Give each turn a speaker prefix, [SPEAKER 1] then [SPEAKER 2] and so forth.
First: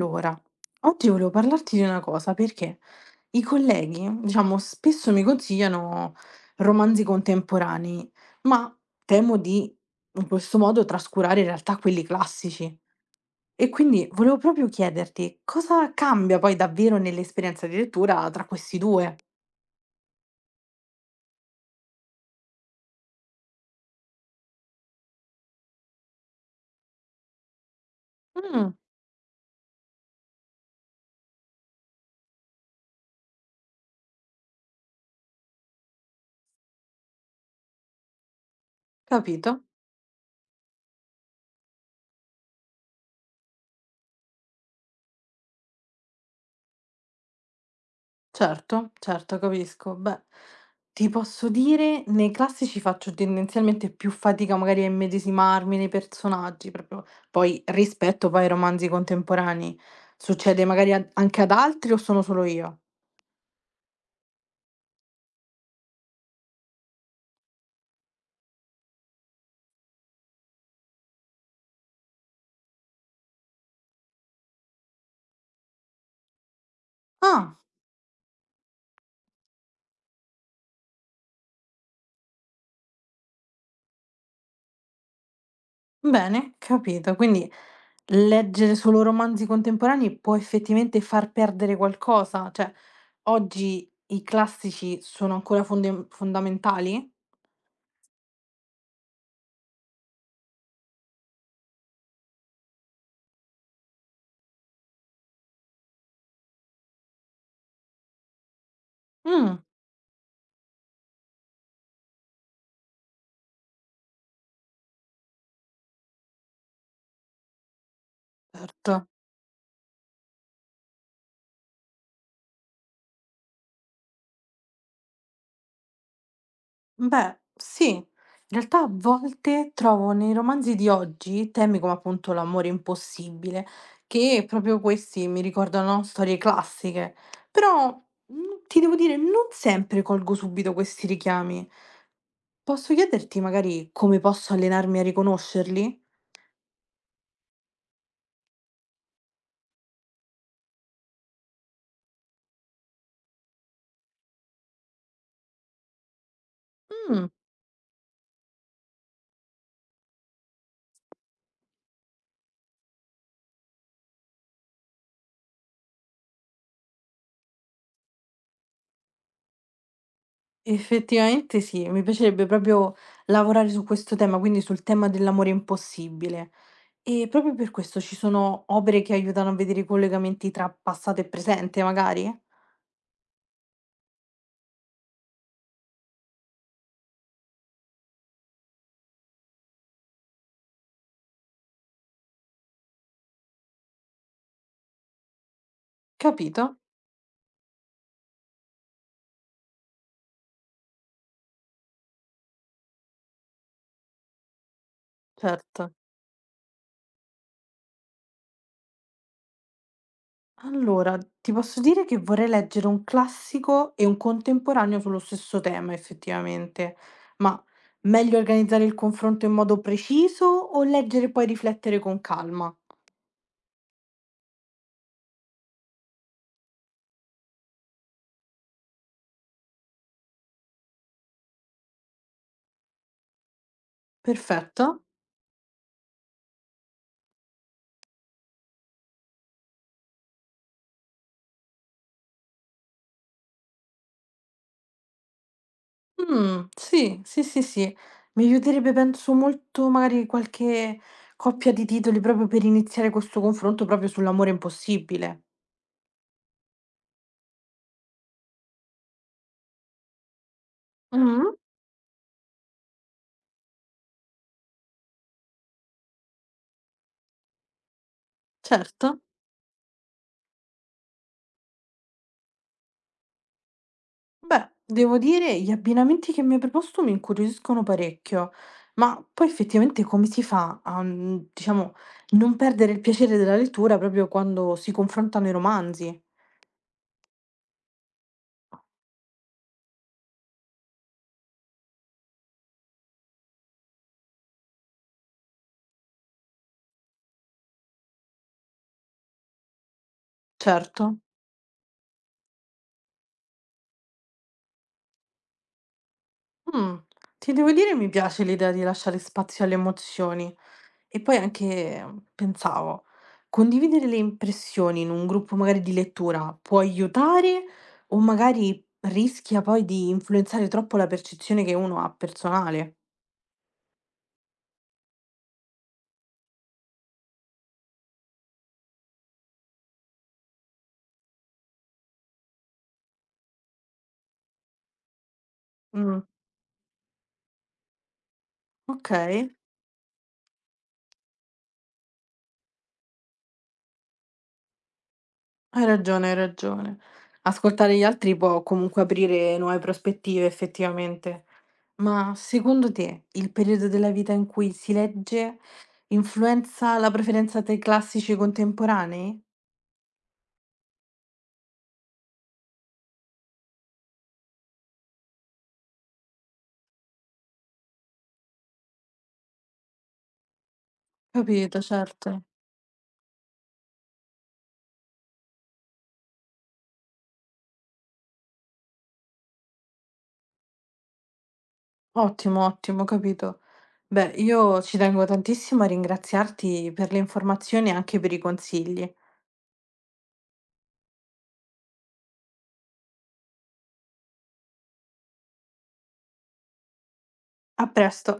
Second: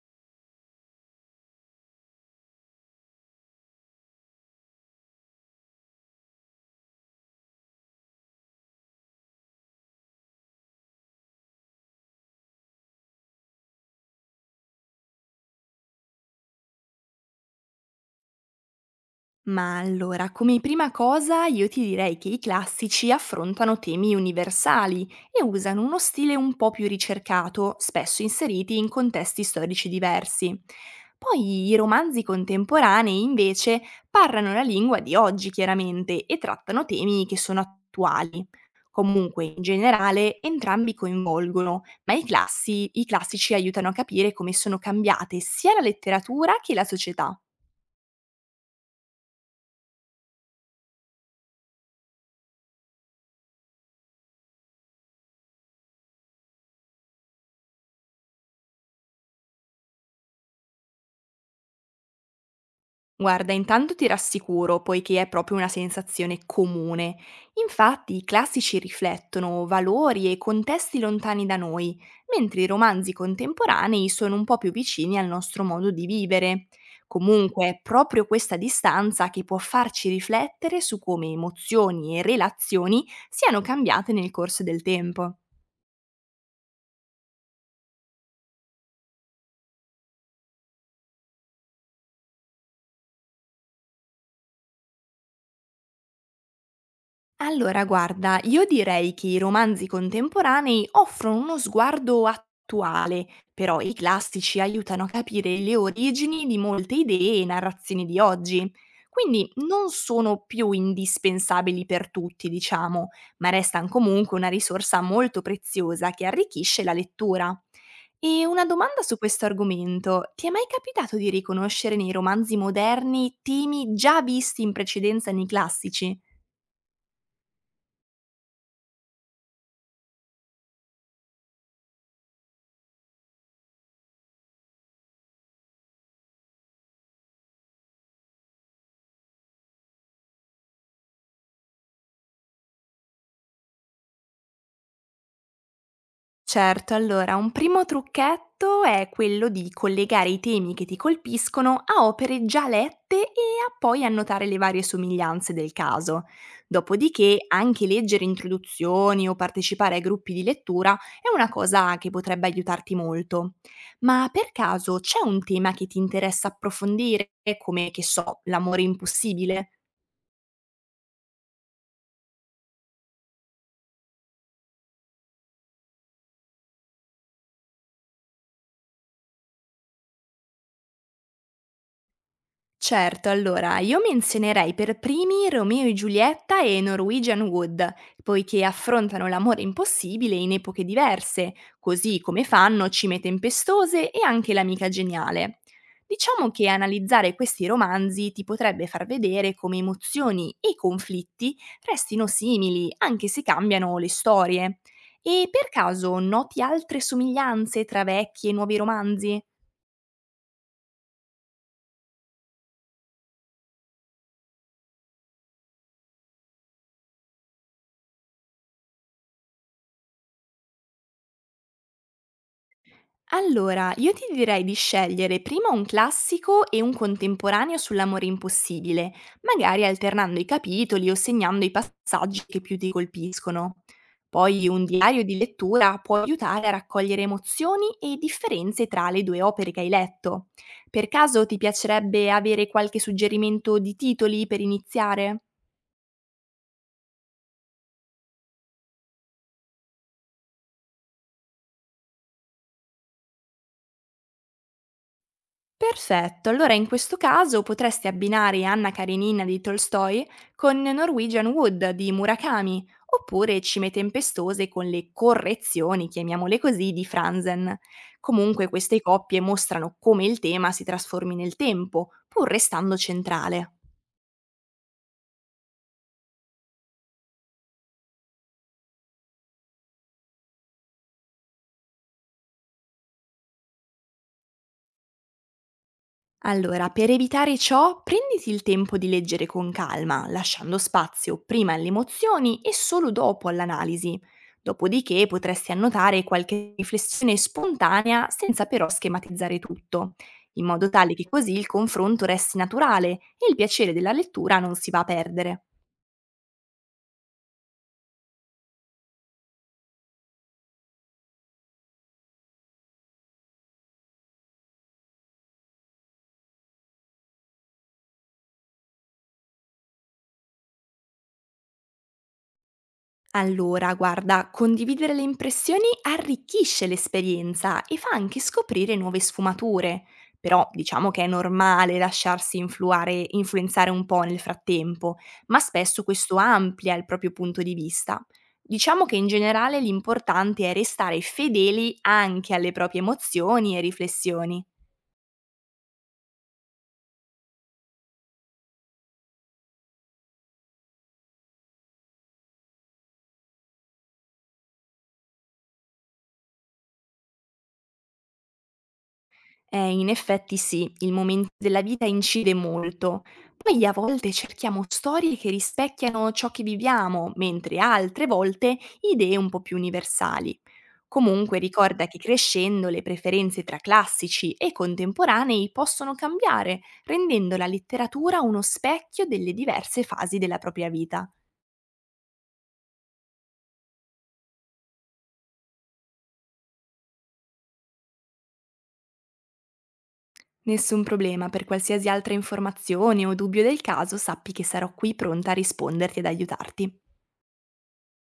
[SPEAKER 1] Allora, oggi volevo parlarti di una cosa perché i colleghi, diciamo, spesso mi consigliano romanzi contemporanei, ma temo di in questo modo trascurare in realtà quelli classici. E quindi volevo proprio chiederti cosa cambia poi davvero nell'esperienza di lettura tra questi due?
[SPEAKER 2] Ma allora, come prima cosa io ti direi che i classici affrontano temi universali e usano uno stile un po' più ricercato, spesso
[SPEAKER 1] Mm,
[SPEAKER 2] inseriti in contesti storici diversi. Poi i romanzi contemporanei invece parlano la lingua di oggi chiaramente e trattano temi che sono attuali. Comunque, in
[SPEAKER 1] capito?
[SPEAKER 2] generale, entrambi coinvolgono, ma i classici aiutano a capire come sono cambiate sia la letteratura che la società.
[SPEAKER 1] Certo, certo, capisco. Beh, ti posso dire, nei classici faccio tendenzialmente più fatica magari a immedesimarmi nei personaggi, proprio poi rispetto poi ai romanzi contemporanei. Succede magari anche ad altri o sono solo io?
[SPEAKER 2] Guarda, intanto ti rassicuro, poiché è proprio una sensazione comune. Infatti, i classici riflettono valori e contesti lontani da noi, mentre i romanzi contemporanei sono un po' più vicini al nostro modo di vivere.
[SPEAKER 1] Ah,
[SPEAKER 2] Comunque, è proprio questa distanza che può farci riflettere su come emozioni e relazioni siano cambiate nel corso del tempo.
[SPEAKER 1] bene, capito. Quindi leggere solo romanzi contemporanei può effettivamente far perdere qualcosa? Cioè, oggi i classici sono ancora fondamentali?
[SPEAKER 2] Allora, guarda, io direi che i romanzi contemporanei offrono uno sguardo attuale, però i classici aiutano a capire le origini di molte idee e narrazioni di oggi. Quindi
[SPEAKER 1] Mm,
[SPEAKER 2] non sono più indispensabili per tutti, diciamo, ma restano comunque una risorsa molto preziosa che arricchisce la lettura. E una domanda
[SPEAKER 1] certo.
[SPEAKER 2] su questo argomento, ti è mai capitato di riconoscere nei romanzi moderni temi già visti in precedenza nei classici?
[SPEAKER 1] Beh, sì. In realtà a volte trovo nei romanzi di oggi temi come appunto l'amore impossibile, che proprio questi mi ricordano storie classiche, però ti devo dire, non sempre colgo subito questi richiami. Posso chiederti magari come posso allenarmi a riconoscerli?
[SPEAKER 2] Certo, allora un primo trucchetto è quello di collegare i temi che ti colpiscono a opere già lette e a poi annotare le varie somiglianze del caso.
[SPEAKER 1] Mm,
[SPEAKER 2] Dopodiché anche leggere introduzioni o partecipare ai gruppi di lettura è una cosa che potrebbe aiutarti molto. Ma per caso c'è un tema che ti interessa approfondire, come che so, l'amore impossibile?
[SPEAKER 1] effettivamente sì, mi piacerebbe proprio lavorare su questo tema, quindi sul tema dell'amore impossibile. E proprio per questo ci sono opere che aiutano a vedere i collegamenti tra passato e presente, magari?
[SPEAKER 2] Certo, allora io menzionerei per primi Romeo e Giulietta e Norwegian Wood, poiché affrontano l'amore impossibile in epoche diverse, così come fanno Cime Tempestose e anche L'amica geniale. Diciamo che
[SPEAKER 1] Capito?
[SPEAKER 2] analizzare questi romanzi ti potrebbe far vedere come emozioni e conflitti restino simili, anche se cambiano le storie. E per
[SPEAKER 1] Certo.
[SPEAKER 2] caso noti altre somiglianze tra vecchi e nuovi romanzi?
[SPEAKER 1] Allora, ti posso dire che vorrei leggere un classico e un contemporaneo sullo stesso tema, effettivamente. Ma meglio organizzare il confronto in modo preciso o leggere e poi riflettere con calma?
[SPEAKER 2] Allora, io ti direi di scegliere prima un classico e un contemporaneo sull'amore impossibile, magari alternando i capitoli o segnando i passaggi che più ti colpiscono. Poi un
[SPEAKER 1] Perfetto.
[SPEAKER 2] diario di lettura può aiutare a raccogliere emozioni e differenze tra le due opere che hai letto. Per caso ti piacerebbe avere qualche suggerimento di titoli per iniziare?
[SPEAKER 1] Sì, sì, sì, sì. Mi aiuterebbe penso molto magari qualche coppia di titoli proprio per iniziare questo confronto proprio sull'amore impossibile.
[SPEAKER 2] Perfetto, allora in questo caso potresti abbinare Anna Karenina di Tolstoi con
[SPEAKER 1] Mh-mh.
[SPEAKER 2] Norwegian Wood di Murakami, oppure Cime tempestose con le correzioni, chiamiamole così, di Franzen. Comunque queste
[SPEAKER 1] Certo.
[SPEAKER 2] coppie mostrano come il tema si trasformi nel tempo, pur restando centrale.
[SPEAKER 1] Beh, devo dire gli abbinamenti che mi hai proposto mi incuriosiscono parecchio, ma poi effettivamente come si fa a, diciamo, non perdere il piacere della lettura proprio quando si confrontano i romanzi?
[SPEAKER 2] Allora, per evitare ciò, prenditi il tempo di leggere con calma, lasciando spazio prima alle emozioni e solo dopo all'analisi. Dopodiché potresti annotare qualche riflessione spontanea senza però schematizzare tutto, in modo tale
[SPEAKER 1] Certo.
[SPEAKER 2] che così il confronto resti naturale e il piacere della lettura non si va a perdere.
[SPEAKER 1] Mh. Ti devo dire mi piace l'idea di lasciare spazio alle emozioni. E poi anche, pensavo, condividere le impressioni in un gruppo magari di lettura può aiutare o magari rischia poi di influenzare troppo la percezione che uno ha personale?
[SPEAKER 2] Allora, guarda, condividere le impressioni arricchisce l'esperienza e fa anche scoprire nuove sfumature, però diciamo che è normale lasciarsi influenzare un po' nel frattempo, ma spesso
[SPEAKER 1] Mh,
[SPEAKER 2] questo amplia il proprio punto di vista. Diciamo che in
[SPEAKER 1] okay,
[SPEAKER 2] generale l'importante è restare fedeli anche alle proprie emozioni e riflessioni.
[SPEAKER 1] hai ragione, hai ragione. Ascoltare gli altri può comunque aprire nuove prospettive effettivamente. Ma secondo te il periodo della vita in cui si legge influenza la preferenza tra i classici e i contemporanei?
[SPEAKER 2] In effetti sì, il momento della vita incide molto. Poi a volte cerchiamo storie che rispecchiano ciò che viviamo, mentre altre volte idee un po' più universali. Comunque
[SPEAKER 1] Capito,
[SPEAKER 2] ricorda che
[SPEAKER 1] certo.
[SPEAKER 2] crescendo le preferenze tra classici e contemporanei possono cambiare, rendendo la letteratura uno specchio delle diverse fasi della propria vita.
[SPEAKER 1] Ottimo, ottimo, capito. Beh, io ci tengo tantissimo a ringraziarti per le informazioni e anche per i consigli.
[SPEAKER 2] Nessun problema, per qualsiasi altra informazione o dubbio del caso sappi che sarò qui pronta a risponderti ed aiutarti.
[SPEAKER 1] A presto.